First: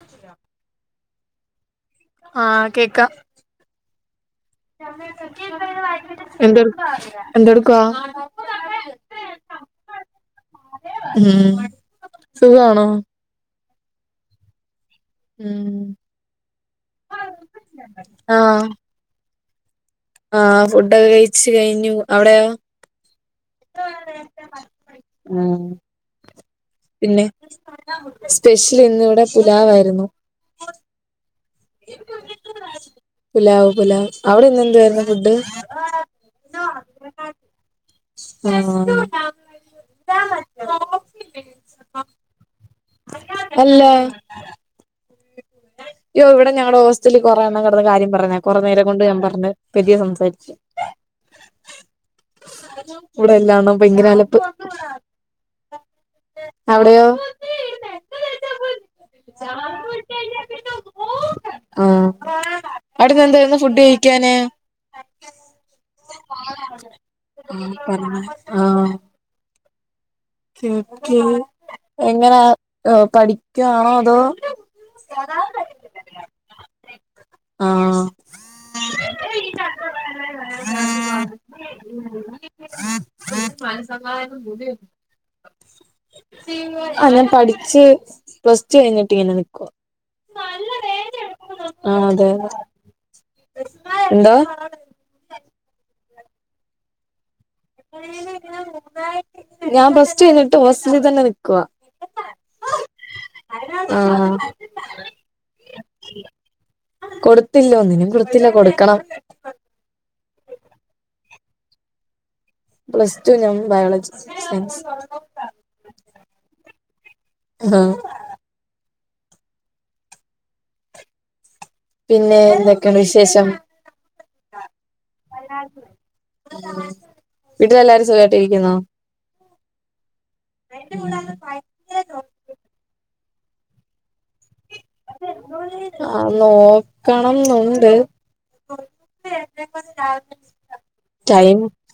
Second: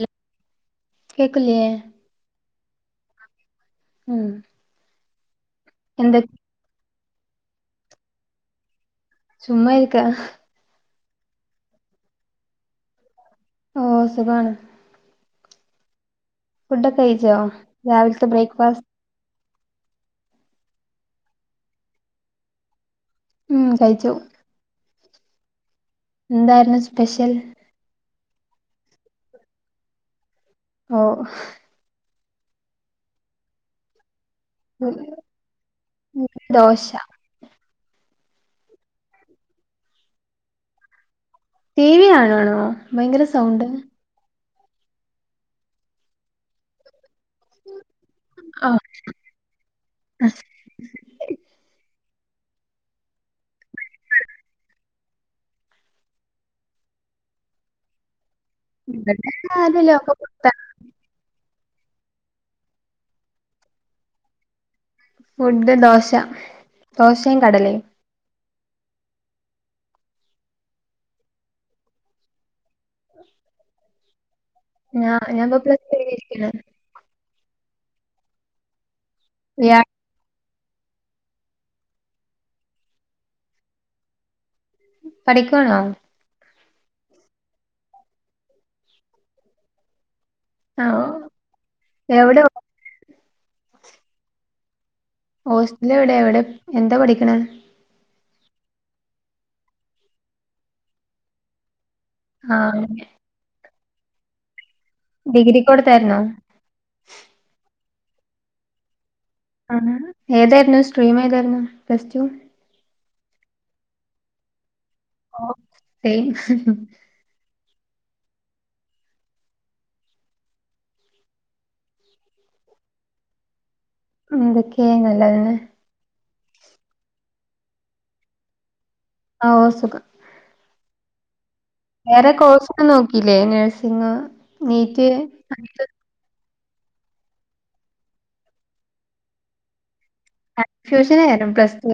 ല്ല കേക്ക്ല്ലെ ആഹ് കേക്കാം ഉം എന്തൊ എന്ത്ട് എന്തെടുക്കുവാ ചുമ്മാ ഇരിക്കാ ഉം സുഖാണോ ഓഹ് സുഖാണ് ഉം ഫുഡൊക്കെ കഴിച്ചോ രാവിലത്തെ ആഹ് ബ്രേക്ക്ഫാസ്റ്റ് ആഹ് ഫുഡൊക്കെ കഴിച്ചു കഴിഞ്ഞു അവടെയോ ഉം കയ്ച്ചു ആഹ് എന്താരുന്നു പിന്നെ സ്പെഷിലിന്ന് ഇവടെ പുലാവായിരുന്നു ഓഹ് പുലാവ് പുലാവ് അവിടെ ഇന്ന് എന്തുവാരുന്നു ഫുഡ്ഡ് ദോശ ആഹ് ടി വി കാണുവാണോ ഭയങ്കര സൗണ്ട് ഏഹ് യ്യോ ഇവടെ ഞങ്ങട ഹോസ്റ്റലിൽ കൊറേ എണ്ണം കെടന്ന് കാര്യം പറഞ്ഞ കൊറെം ആ നേരം കൊണ്ട് ഞാൻ പറഞ്ഞതാ പതിയേ സംസാരിക്ക് ഇവിടെ എല്ലാണ്ണോം ഭയങ്കര അലപ്പ് അവിടെയോ ഇതന്നെ ആരും ലോകപ്പ് [unintelligible] ആഹ് അവടന്ന് എന്തായിര്ന്നു ഫുഡ് കഴിക്കാന് ഫുഡ് ദോശ ദോശേം കടലേം പറഞൊ ആഹ് [unintelligible] എങ്ങനാ പഠിക്കാണോ അതോ ഞാ ഞാംപ്പൊ പ്ലസ് ടു കൈഞ്ഞിരിക്കാണ് ഇയാ ആഹ് [inaudible] പഠിക്കാണോ അല്ല ഞാൻ പഠിച്ച് പ്ലസ് ടു കഴിഞ്ഞിട്ടി ങ്ങനെ ന്ക്കുവാ ആ ആഹ് അതെ എവിടെ എന്തോ? ഹോസ്റ്റലെവടെ എവടെ എന്താ പഠിക്കണേ ഞാൻ പ്ലസ് ടു കൈഞ്ഞിട്ട് ഹോസ്റ്റലിൽ തന്നെ നിക്ക്വാ ആഹ് ആഹ് ഡിഗ്രി കൊട്ത്തായിര്ന്നോ കൊട്ത്തില്ല ഒന്നിനും കൊട്ത്തില്ല കൊട്ക്കണം. ആഹ് ഏതായിര്ന്നു സ്ട്രീം ഏതായിര്ന്നു പ്ലസ് ടു പ്ലസ് ടു ഞാൻ ബയോളജി സയൻസ് ഹേയ് ആഹ് പിന്നെ എന്തൊക്കെയൊണ്ട് വിശേശം എന്തൊക്കെയാങ്ങനെ വീട്ടിലെല്ലാരും സുഖട്ടിരിക്കുന്നോ? ഓ സുഖം ട്ട ഉള്ള വേറെ കോഴ്സും നോക്കില്ലേ നേഴ്സിങ് നീറ്റ് ആഹ് നോക്കണംന്നുണ്ട് കൺഫ്യൂഷനരും പ്ലസ് ടു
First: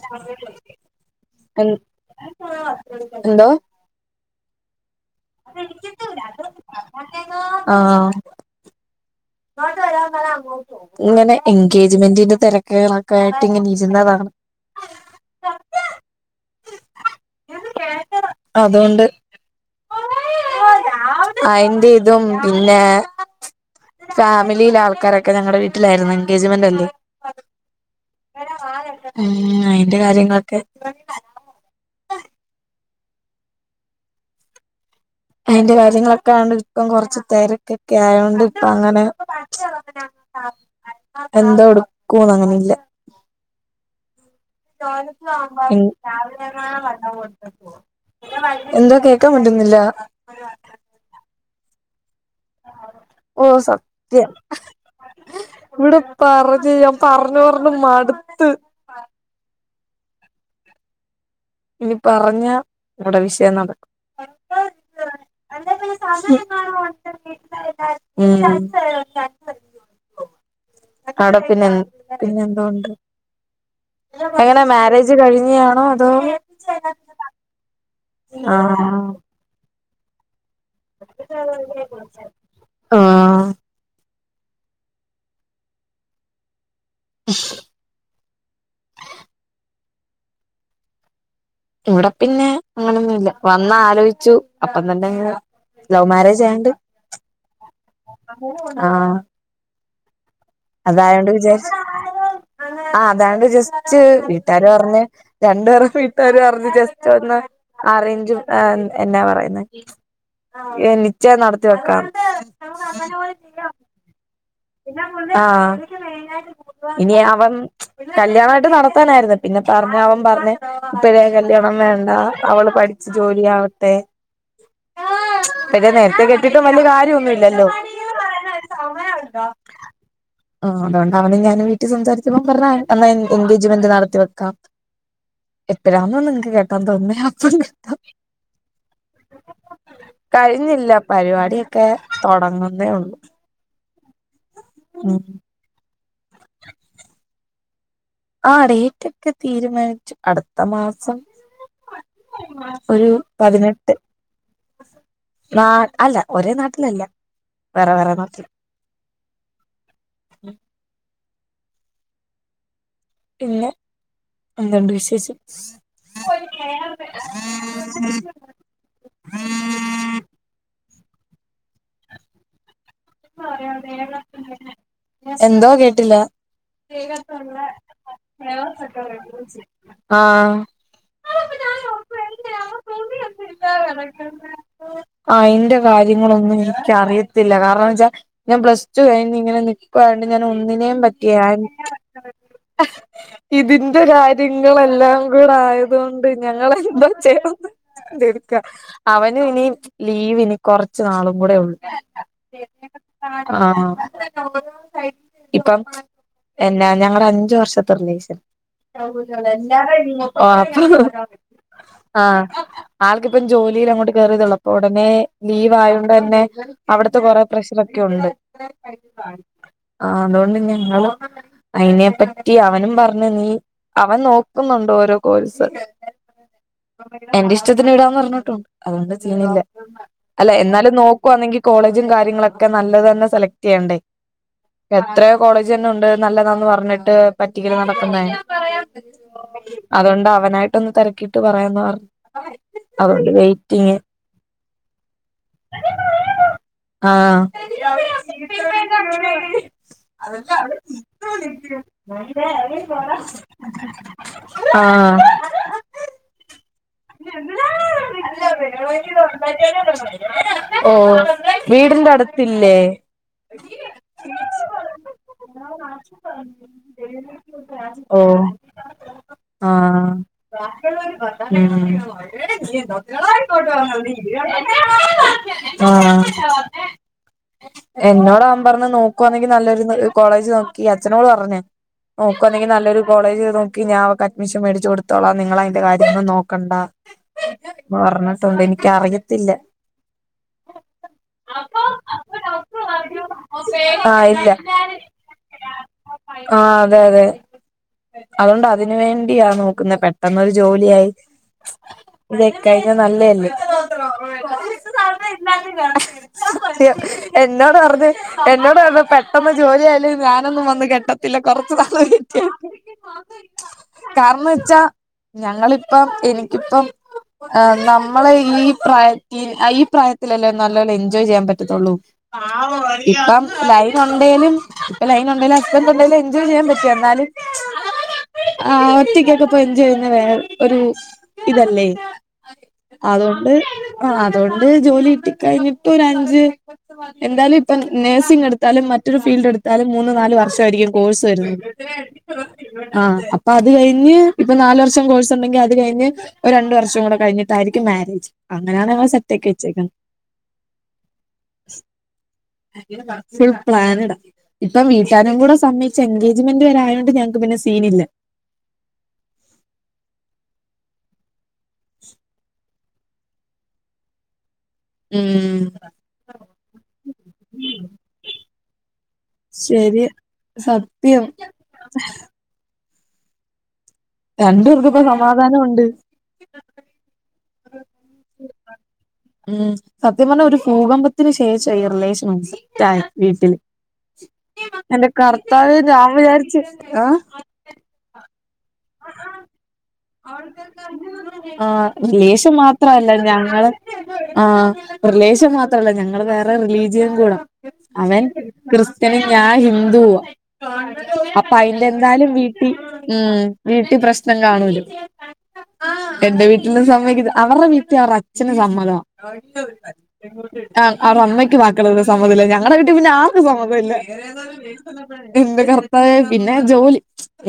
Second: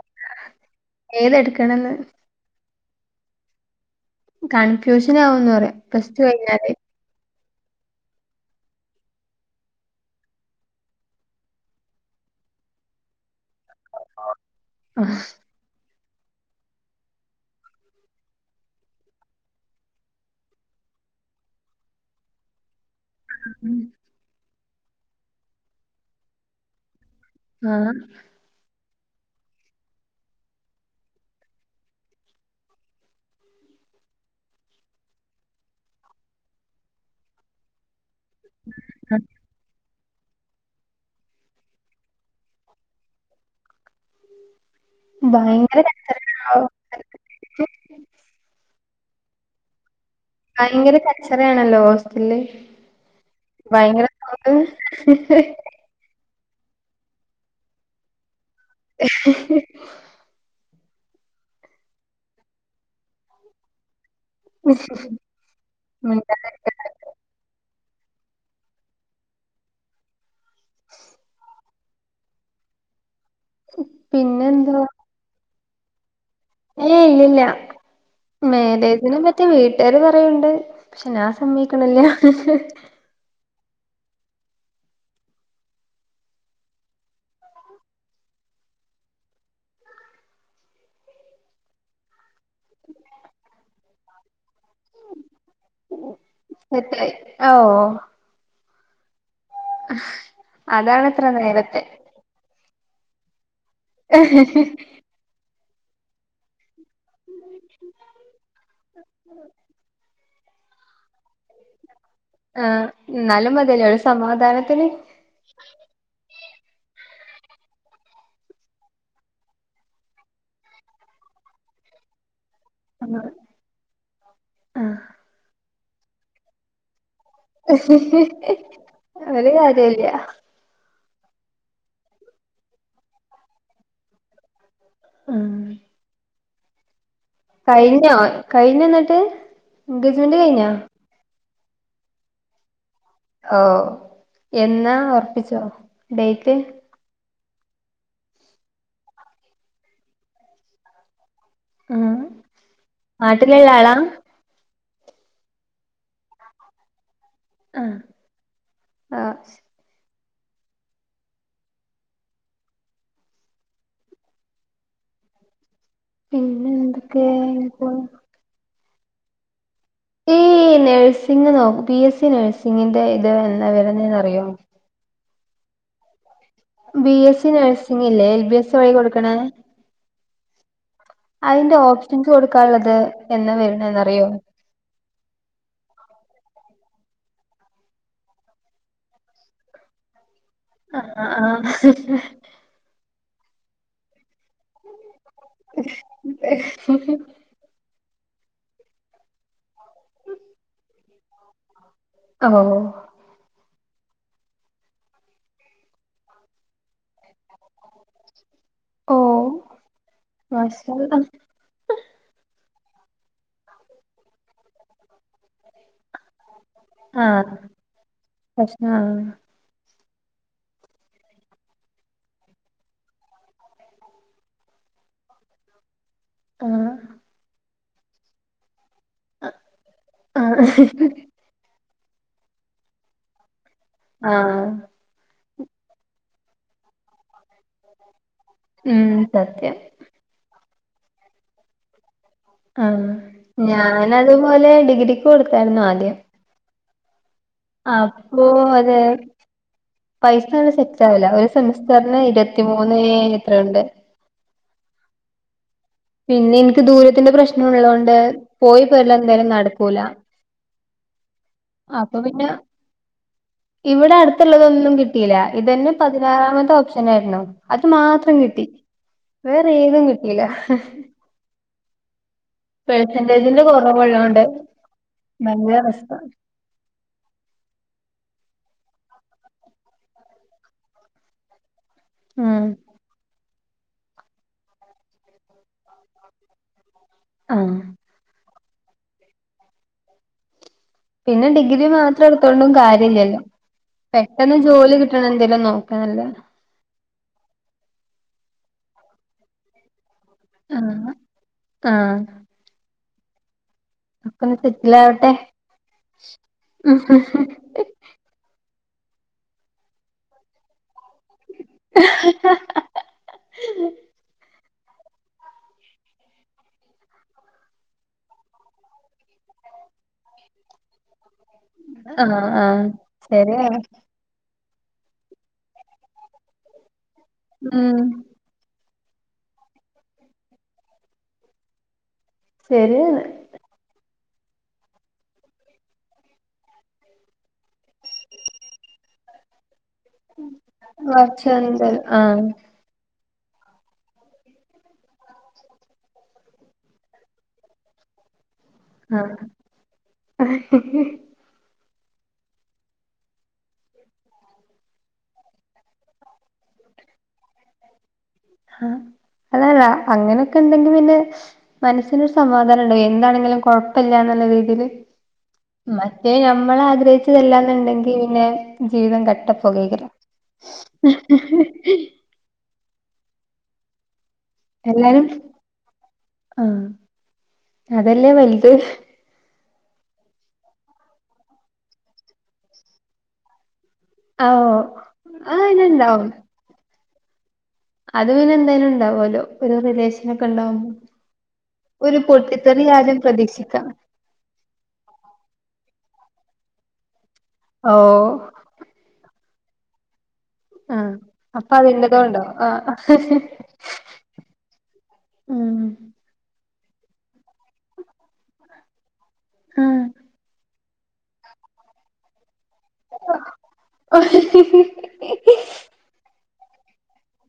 എൻ ഏതെടുക്കണംന്ന് എന്തോ കൺഫ്യൂഷൻ ആവൂന്ന് പറയാം പസ്റ്റ് ടു കഴിഞ്ഞാല് ആഹ് ഇങ്ങനെ എൻഗേജ്മെന്റിന്റെ തിരക്ക്കള കേട്ടിങ്ങനിരുന്നതാണ് ആഹ്. അതോണ്ട് അയിന്റെ ഇതും പിന്നെ ഫാമിലിലെ ആൾക്കാരൊക്കെ ഞങ്ങളടെ വീട്ടിലായിരുന്നു എൻഗേജ്മെന്റ്ല്ലേ ആഹ് ഉം അയിന്റെ കാര്യങ്ങളൊക്കെ അതിന്റെ കാര്യങ്ങളൊക്കെ ആയോണ്ട് ഇപ്പം കൊറച്ച് തെരക്കൊക്കെ ആയോണ്ട് ഇപ്പ അങ്ങനെ എന്തോ കൊടുക്കുന്നങ്ങനില്ല ഭയങ്കര ഇൻ കച്ചറയാണല്ലോ എന്താ കേക്കാൻ പറ്റുന്നില്ല ഭയങ്കര കച്ചറയാണല്ലോ ഹോസ്റ്റലില് ഓ ഭയങ്കര സത്യം [unintelligible] ഇവിടെ പറഞ്ഞ് ഞാൻ പറഞ്ഞ് പറഞ്ഞ് മടുത്ത് [inaudible] ഇനി പറഞ്ഞ ഇവിടെ വിഷയം നടക്കും എ അല്ല മിണ്ടാതെ സാധണ മ് അവിടെ പിന്നെ പിന്നെ എന്തുകൊണ്ട് എങ്ങനെ പിന്നെന്തുവാ മാരേജ് കഴിഞ്ഞ് ണോ അതോ ഏഹ് ഇല്ലല്ല ആഹ് മേരേജ് നെ പറ്റിവീട്ടുകാര് പറയ്ണ്ട് പക്ഷെ ഞാൻ സമ്മയ്ക്ക്ണ് ല്ലാ ആഹ് ഉ [unintelligible] തുട പിന്നെ അങ്ങനൊന്നുംല്ല വന്ന്‌ ആലോചിച്ചു അപ്പ തന്നെ അങ്ങ് ലവ് മാരേജ് ആയണ്ട് ത്തയ് ആ ഹോ ആഹ് ആ അതായോണ്ട് വിചാരി ആഹ് അതായോണ്ട് ജസ്റ്റ് വീട്ടാര് പറ്ഞ്ഞ് രണ്ടു പേര വീട്ടാ ര് അറ്ഞ്ഞ് ജസ്റ്റ് ഒന്ന് ആറേഞ്ചും എന്നാ പറയുന്ന ഏ നിശ്ചയം നടത്തിവക്കാ ആഹ് ന്നാലും മതിയല്ലേ ഒരു സമാധാനത്തിന് ആഹ് ഇനി അവൻ കല്യാണായിട്ട് നടത്താനായിരുന്നു പിന്നെ പറഞ്ഞ അവൻ പറഞ്ഞ് ഇപ്പഴേ കല്യാണം വേണ്ട അവള് പഠിച്ചു ജോലിയ ആവട്ടെ ആഹ് പിന്നെ നേരത്തേ കെട്ടിട്ടും വല്യ കാര്യ ന്നും ഒരു കാര്യല്ല ആഹ് അതൊ ണ്ടാണ് ഞാന് വീട്ടി. സംസാരിച്ച പ്പോ പറഞ്ഞ എന്നാ എൻഗേജ്മെന്റ് നടത്തി വെക്കാം ഉം എപ്പഴാന്നോ നിങ്ങക്ക് കേക്കാൻ തോന്നുന്നേ അപ്പം കേട്ടാം കഴിഞ്ഞോ കഴിഞ്ഞ ഇന്നട്ട് എൻഗേജ്മെന്റ് കഴിഞ്ഞോ കഴിഞ്ഞില്ല പരിപാടിയൊക്കെ തോടങ്ങുന്നേ ഒള്ളൂ ഓ എന്നാ ഒറ്പ്പിച്ചോ ഡേയ്റ്റ് ആഹ് ഡേറ്റ് ഒക്കെ തീരുമാനിച്ചു അടുത്ത മാസം ആ ഒരു നാട്ടിലുള്ള പതിനെട്ട് ആളാ നാ അല്ല ഒരേ നാട്ടിലല്ല വേറെ ആഹ് വേറെ നാട്ടില് ആഹ് ശ് പിന്നെ എന്തുണ്ട് വിശേഷം പിന്നെ എന്തൊക്കെ ഇപ്പോ? ഈ നഴ്സിംഗിനോ പി എസ് സി നഴ്സിങ്ങിന്റെ ഇത് എന്നാ വരുന്നേന്ന് അറിയോ എന്തോ കേട്ടില്ല ബി എസ് സി നഴ്സിംഗില്ലേ എൽ ബി എസ് വഴി കൊടുക്കണേ ആഹ് അതിന്റെ ഓപ്ഷൻസ് കൊടുക്കാനുള്ളത് എന്നാ വരുന്നേന്നറിയോ അയിന്റെ കാര്യങ്ങളൊന്നും ഇൻക്ക് അറിയത്തില്ല കാരണം എന്നച്ചാ ഞാൻ പ്ലസ് ടു കഴിഞ്ഞ് ഇങ്ങനെ നി ക്കായോണ്ട് ഞാൻ ഒന്നിനേ ആഹ് പറ്റിയ ഇതിന്റെ കാര്യങ്ങളെല്ലാം സ്പീഡായത് കൊണ്ട് ഞങ്ങള എന്തോ ചെയ്യാന്ന് തിടുക്കാ അവന് ഇനി ലീവ് ഇനി കൊറച്ച് നാളും കൂടെ ഒള്ളു ആഹ് ഹോ ആഹ് ഹാഇപ്പം എന്നാ ഞങ്ങടെ അഞ്ചു വർഷത്തെ റിലേഷൻ [inaudible] ഓ ഓ മാഷാ അല്ലാഹ് ആഹ് ആൾക്കിപ്പം ജോലിയിൽ അങ്ങോട്ട് കേറിയതെ ഒള്ളൂ അപ്പോ ഉടനെ ലീവ് ആയോണ്ടെന്നേ അവിടത്തെ കൊറെ ആഹ് പ്രഷറോക്കെ ഉണ്ട് പ്രശ്നാ ആഹ് അതുകൊണ്ട് ഞങ്ങളും അയിനെപ്പറ്റി അവനും പറഞ്ഞ് നീ അവൻ നോക്കുന്നുണ്ട് ഓരോ കോഴ്സ് ആഹ് എന്റെ ഇഷ്ടത്തിന് വിടാന്ന് പറഞ്ഞിട്ടുണ്ട് അതുകൊണ്ട് സീനില്ല അല്ല ആഹ് എന്നാലും നോക്കുവാന്നെങ്കി കോളേജും കാര്യങ്ങളൊക്കെ നല്ലത് തന്നെ സെലക്ട് എയേണ്ടേ ആഹ് എത്രയോ കോളേജ്ന്നെ ഉണ്ട് നല്ലതാന്ന് പറഞ്ഞിട്ട് പറ്റിക്കല് നടക്കുന്നേ ഉം സത്യം അതോണ്ട് അവനായിട്ടൊന്ന് തേരക്കിട്ട് പറയാന്ന് പറഞ്ഞു അതോണ്ട് വെയ്റ്റിംഗ് എന്നാ അതുപോലെ ഡിഗ്രിക്ക് കൊടുക്കായിരുന്നോ ആദ്യം ആഹ് ! അപ്പൊ അത് ! ! പൈസ ! അവിടെ സെറ്റ് ! ആവില്ല ഒരു ! സെമിസ്റ്ററിന് ! ഇരുപത്തിമൂന്ന് ! എത്രയുണ്ട് ! ! ആഹ് പിന്നെ എനിക്ക് ദൂരത്തിന്റെ [inaudible] പ്രശ്നം ഉള്ളോണ്ട് പോയി പോരല് എന്തായാലും നടക്കൂല ഓഹ് വീടിന്റെ അപ്പൊ പിന്നെ അടുത്തില്ലേ ഇവിടെ അടുത്തുള്ളതൊന്നും കിട്ടിയില്ല ഇതന്നെ പതിനാറാമത്തെ ഓപ്ഷനായിരുന്നു അത് ഓ മാത്രം കിട്ടി വേറെഏതും കിട്ടില ഉം കുറവുള്ളോണ്ട് ഭയങ്കര റിസ്കാ ആഹ് എന്നോട് അവൻ പറഞ്ഞു നോക്കുവാണെങ്കി നല്ലൊരു കോളേജ് നോക്കി അച്ഛനോട് പറഞ്ഞു ഉം നോക്കുവന്നെങ്കിൽ നല്ലൊരു കോളേജ് നോ ക്ക് ഞാൻ അവക്ക് അഡ്മിഷൻ മേടിച്ച് കൊടുത്തോളം നിങ്ങള് അതിന്റെ കാര്യങ്ങള്ളൊന്നും നോക്കണ്ട ആഹ് പറഞ്ഞട്ട്ണ്ട് എനിക്കറിയത്തില്ല പിന്നെ ഡിഗ്രി മാത്രം എടുത്തോണ്ടും കാര്യം ഇല്ലല്ലോ ആഹ് ഇല്ല പെട്ടെന്ന് ജോലി കിട്ടണ എന്തേങ്കിലും നോക്കാ നല്ലത് ആഹ് അതെ അതെ അതുകൊണ്ട് അതിന് വേണ്ടിയാ നോക്കുന്നേ പെട്ടെന്നൊരു ജോലിയായി ആഹ് ആഹ് [unintelligible] നല്ലയല്ലേ ഒക്കെ ഒന്ന് സെറ്റിലാവട്ടെ [unintelligible] എന്നോട് പറഞ്ഞത് എന്നോട് പറഞ്ഞു പെട്ടെന്ന് ജോലിയയാല് ഞാനൊന്നും വന്ന് കെട്ടത്തില്ല കുറച്ചു നാള് വൈറ്റ്ചെയ്യണം കാരണം വച്ചാ ഞങ്ങളിപ്പം എനിക്കിപ്പം ആഹ് നമ്മള ഈ പ്രായ ഈ പ്രായത്തിലല്ലേ നല്ലോം എൻജോയ് ചെയ്യാൻ പറ്റ ആഹ് ആഹ് [unintelligible] ശരിയാണ് ലൈന് ഉണ്ടേലും അസ്ബൻറ് ഉണ്ടേലും എൻജോയ് ചെയ്യാൻ പറ്റോ എന്നാലും ഉം ആഹ് ഒറ്റക്കൊക്കെ ഇപ്പൊ എൻജോയ് ചെയ്യുന്നത് വേറെ ഒരു ഇതല്ലേ ശരിയാണ് അതൊണ്ട് അതൊണ്ട് ജോലി കിട്ടി കഴിഞ്ഞിട്ട് ഒരു അഞ്ച് എന്താലും ഇപ്പം നഴ്സിംഗ് എടുത്താലും മറ്റൊരു ഫീൽഡ് എടുത്ത എന്താലും മൂന്ന് നാലു വർഷമായിരിക്കും കോഴ്സ് വരുന്നത് കൊറച്ചെന്ത് ആഹ് ആഹ് അപ്പൊ അത് കഴിഞ്ഞ് ഇപ്പൊ നാല് വർഷം കോഴ്സ് ഉണ്ടെങ്കിൽ അത് കഴിഞ്ഞ് ഒരു രണ്ടു വർഷം കൂടെ കഴിഞ്ഞിട്ടായിരിക്കും മാരേജ് അങ്ങനെയാണ് ഞങ്ങള് സെറ്റ് ആഹ് ആക്കി വെച്ചേക്കുന്നത് [inaudible] ഫുൾ പ്ലാനിഡ ഇപ്പം വീട്ടാരും കൂടെസമ്മതിച്ച് എൻഗേജ്മെന്റ് വരെ ആയതൊണ്ട് ഞങ്ങൾക്ക് പിന്നെ സീൻ ഇല്ല ആഹ് അതല്ല അങ്ങനെയൊക്കെ ഉണ്ടെങ്കിൽ പിന്നെ മനസ്സിനരു സമാധാന [unintelligible] എന്താണെങ്കിലും കുഴപ്പല്ല എന്നുള്ള രീതിയിൽ ഉം മറ്റേ നമ്മൾ ആഗ്രഹിച്ചതല്ലാന്നുണ്ടെങ്കി പിന്നെ ജീവിതം കട്ടപ്പോകേ ശരി ക്കാരാം സത്യം രണ്ടു പേർക്കും ഇപ്പം എല്ലാരും സമാധാനംഉണ്ട് ആഹ് അതല്ലേ വലുത് ഉം സത്യം പറഞ്ഞാൽ ഒരു ഭൂകമ്പത്തിന് ശേഷം ഈ റിലേഷൻസെറ്റ് ആയത് വീട്ടില് ആഹ് എന്റെ അത് കർത്താവേ ഞാൻ പിന്നെണ്ടാവും വിചാരിച്ച് ആഹ് അത് പിന്നെ എന്തായാലും ഉണ്ടാവല്ലോ ഒരു റിലേഷൻ [unintelligible] ആഹ് ഒരു റിലേഷൻ പൊട്ടിതെറി മാത്രല്ല ആദിയം ഞങ്ങള് പ്രതീക്ഷിക്കാം ആഹ് റിലേഷൻ മാത്രല്ല ഞങ്ങള് വേറെ റിലീജിയൻ കൂടെ ഓ അവൻ ക്രിസ്ത്യനുംള ഞാൻ ഹിന്ദുവാ ആഹ് അപ്പം അപ്പൊ അയിന്റെ എന്തായാലും അതിന്റെതുണ്ടാവും വീട്ടിൽ ആഹ് ഉം വീട്ടിൽ പ്രശ്നം കാണൂലോ ഉം എന്റെ വീട്ടിലും സമ്മതിക്ക അവരുടെ വീട്ടിൽ അവരുടെ അച്ഛന് സമ്മതാ ആഹ് ആഹ് അവർടെ അമ്മയ്ക്ക് മാത്രം സമ്മതം ഇല്ല ഞങ്ങടെ വീട്ടിൽ പിന്നെ ആർക്കും സമ്മതം ഇല്ല ആഹ് എന്റെ കർത്താവേ പിന്നെ ജോലി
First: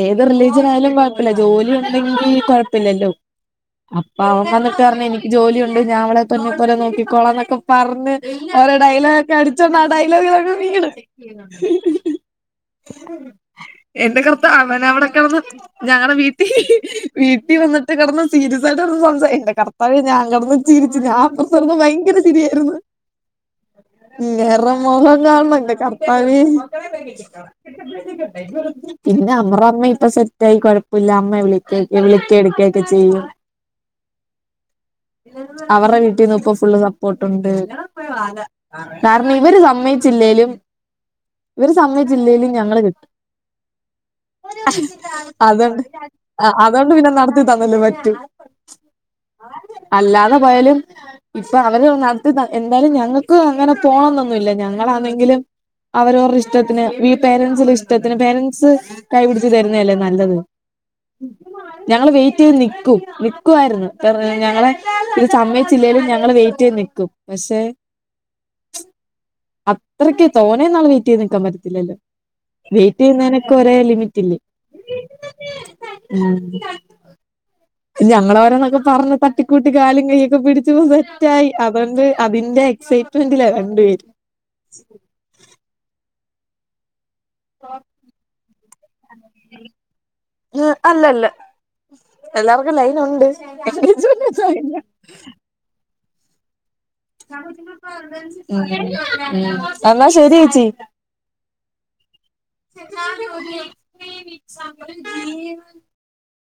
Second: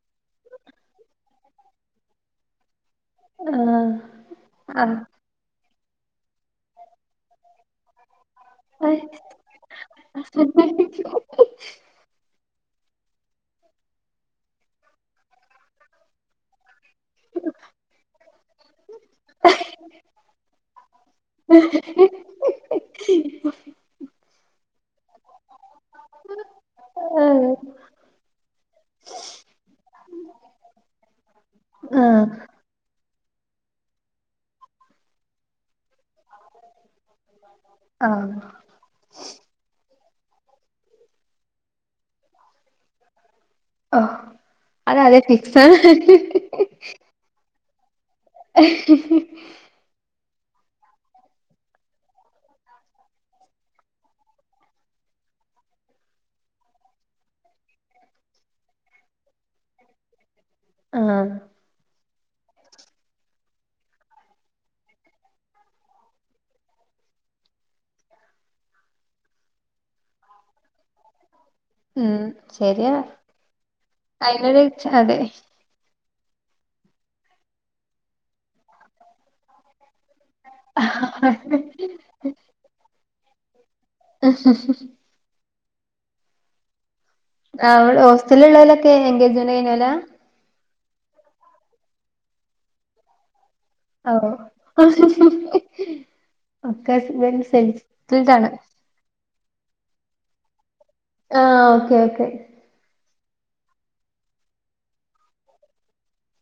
ഏത് റിലീജിയൻ ആയാലും കുഴപ്പമില്ല ജോലി കൊഴപ്പം ഇല്ലല്ലോ അപ്പൊ അവൻ വന്നിട്ട് പറഞ്ഞു എനിക്ക് ജോലിയുണ്ട് ഞാൻ അവളെ പൊന്ന് പോലെ നോക്കിക്കോളാം എന്നൊക്കെ പറഞ്ഞ് ഓരോ ഡയലോഗ് ഒക്കെ അടിച്ചോണ്ട് ആ ഡൈലോഗിലങ്ങ് വീണ് എന്റെ കർത്ത അവൻ അവിടെ കിടന്നു ഞങ്ങളടെ വീട്ടിൽ വീട്ടിൽ വന്നിട്ട് കിടന്ന് സീരിസായിട്ട് സംസാരി എന്റെ കർത്താവേ ഞാൻ കിടന്ന് ചിരിച്ച് ഞാൻ അപ്പുറത്ത് കിടന്നു ഭയങ്കര ചിരി ആയിരുന്നു [unintelligible] [unintelligible] പിന്നെ അവറമ്മ ഇപ്പൊ സെറ്റ് ആയി കൊഴപ്പില്ല അമ്മ വിളി ആഹ് വിളക്കെയും ആഹ് എടുക്കുവൊക്കെ ചെയ്യും അവർടെ വീട്ടീന്ന് ഇപ്പൊ ഫുള്ള് സപ്പോർട്ടുണ്ട് ആഹ് കാരണം ഇവര് സമ്മതിച്ചില്ലേലും ഇവര് സമ്മതിച്ചില്ലേലും ഞങ്ങള് കെട്ടും ഓ അത് ആണെ ഫിക്സാ അതുകൊണ്ട് ആഹ് അതുകൊണ്ട് പിന്നെ നടത്തി തന്നല്ലേ പറ്റു [unintelligible] അല്ലാതെ പോയാലും ഇപ്പൊ അവര് നടത്തിത എന്തായാലും ഞങ്ങൾക്ക് അങ്ങനെ പോണംന്നൊന്നുല്യ ഞങ്ങളാണെങ്കിലും അവരവരുടെ ഇഷ്ടത്തിന് ഈ പേരൻസിന്റെ ഇഷ്ടത്തിന് പേരൻസ് കൈപിടിച്ച് തരുന്നതല്ലെ നല്ലത്. ആഹ് ഞങ്ങള് വെയിറ്റ് ചെയ്ത് നിക്കും നിക്കുവായിരുന്നു. ഞങ്ങളെ ഇ സമയ്ച്ചില്ലേലും ഞങ്ങള് വെയിറ്റെയ്ത് നിക്കും. പക്ഷേ അത്രക്ക് തോനേവരെ വെയ്റ്റ് ചെയ്ത് നിക്കാൻ പറ്റ ഇല്ലല്ല ഉം ശരിയാ വെയ്റ്റ് ചെയ്യുന്നേനൊക്കെ ഒര് ലിമിറ്റ് ഇല്ലേ. [unintelligible] ഉം ഞങ്ങളോരന്നൊക്കെ പറഞ്ഞ് തട്ടിക്കൂട്ടി കാലും കയ്യൊക്കെ പിടിച്ചു സെറ്റായി അതോണ്ട്. അതിന്റെ എക്സൈറ്റ്മെന്റിലാ രണ്ട് പേരും. ആഹ് ആഹ് അവടെ ഹോസ്റ്റലിൽ ഉള്ളോലൊക്കെ എൻഗേജ്മെന്റ് കഴിഞ്ഞോലാ? ഉം അല്ലല്ല എല്ലാർക്കും ലൈൻ ഉണ്ട് ഓഹ് ഒക്കെ ഹസ്ബൻഡ് സെറ്റിൽഡാണ് ഉം എന്നാ ശെരി ചേച്ചി. ആഹ് ഓക്കെ ഓക്കെ [unintelligible]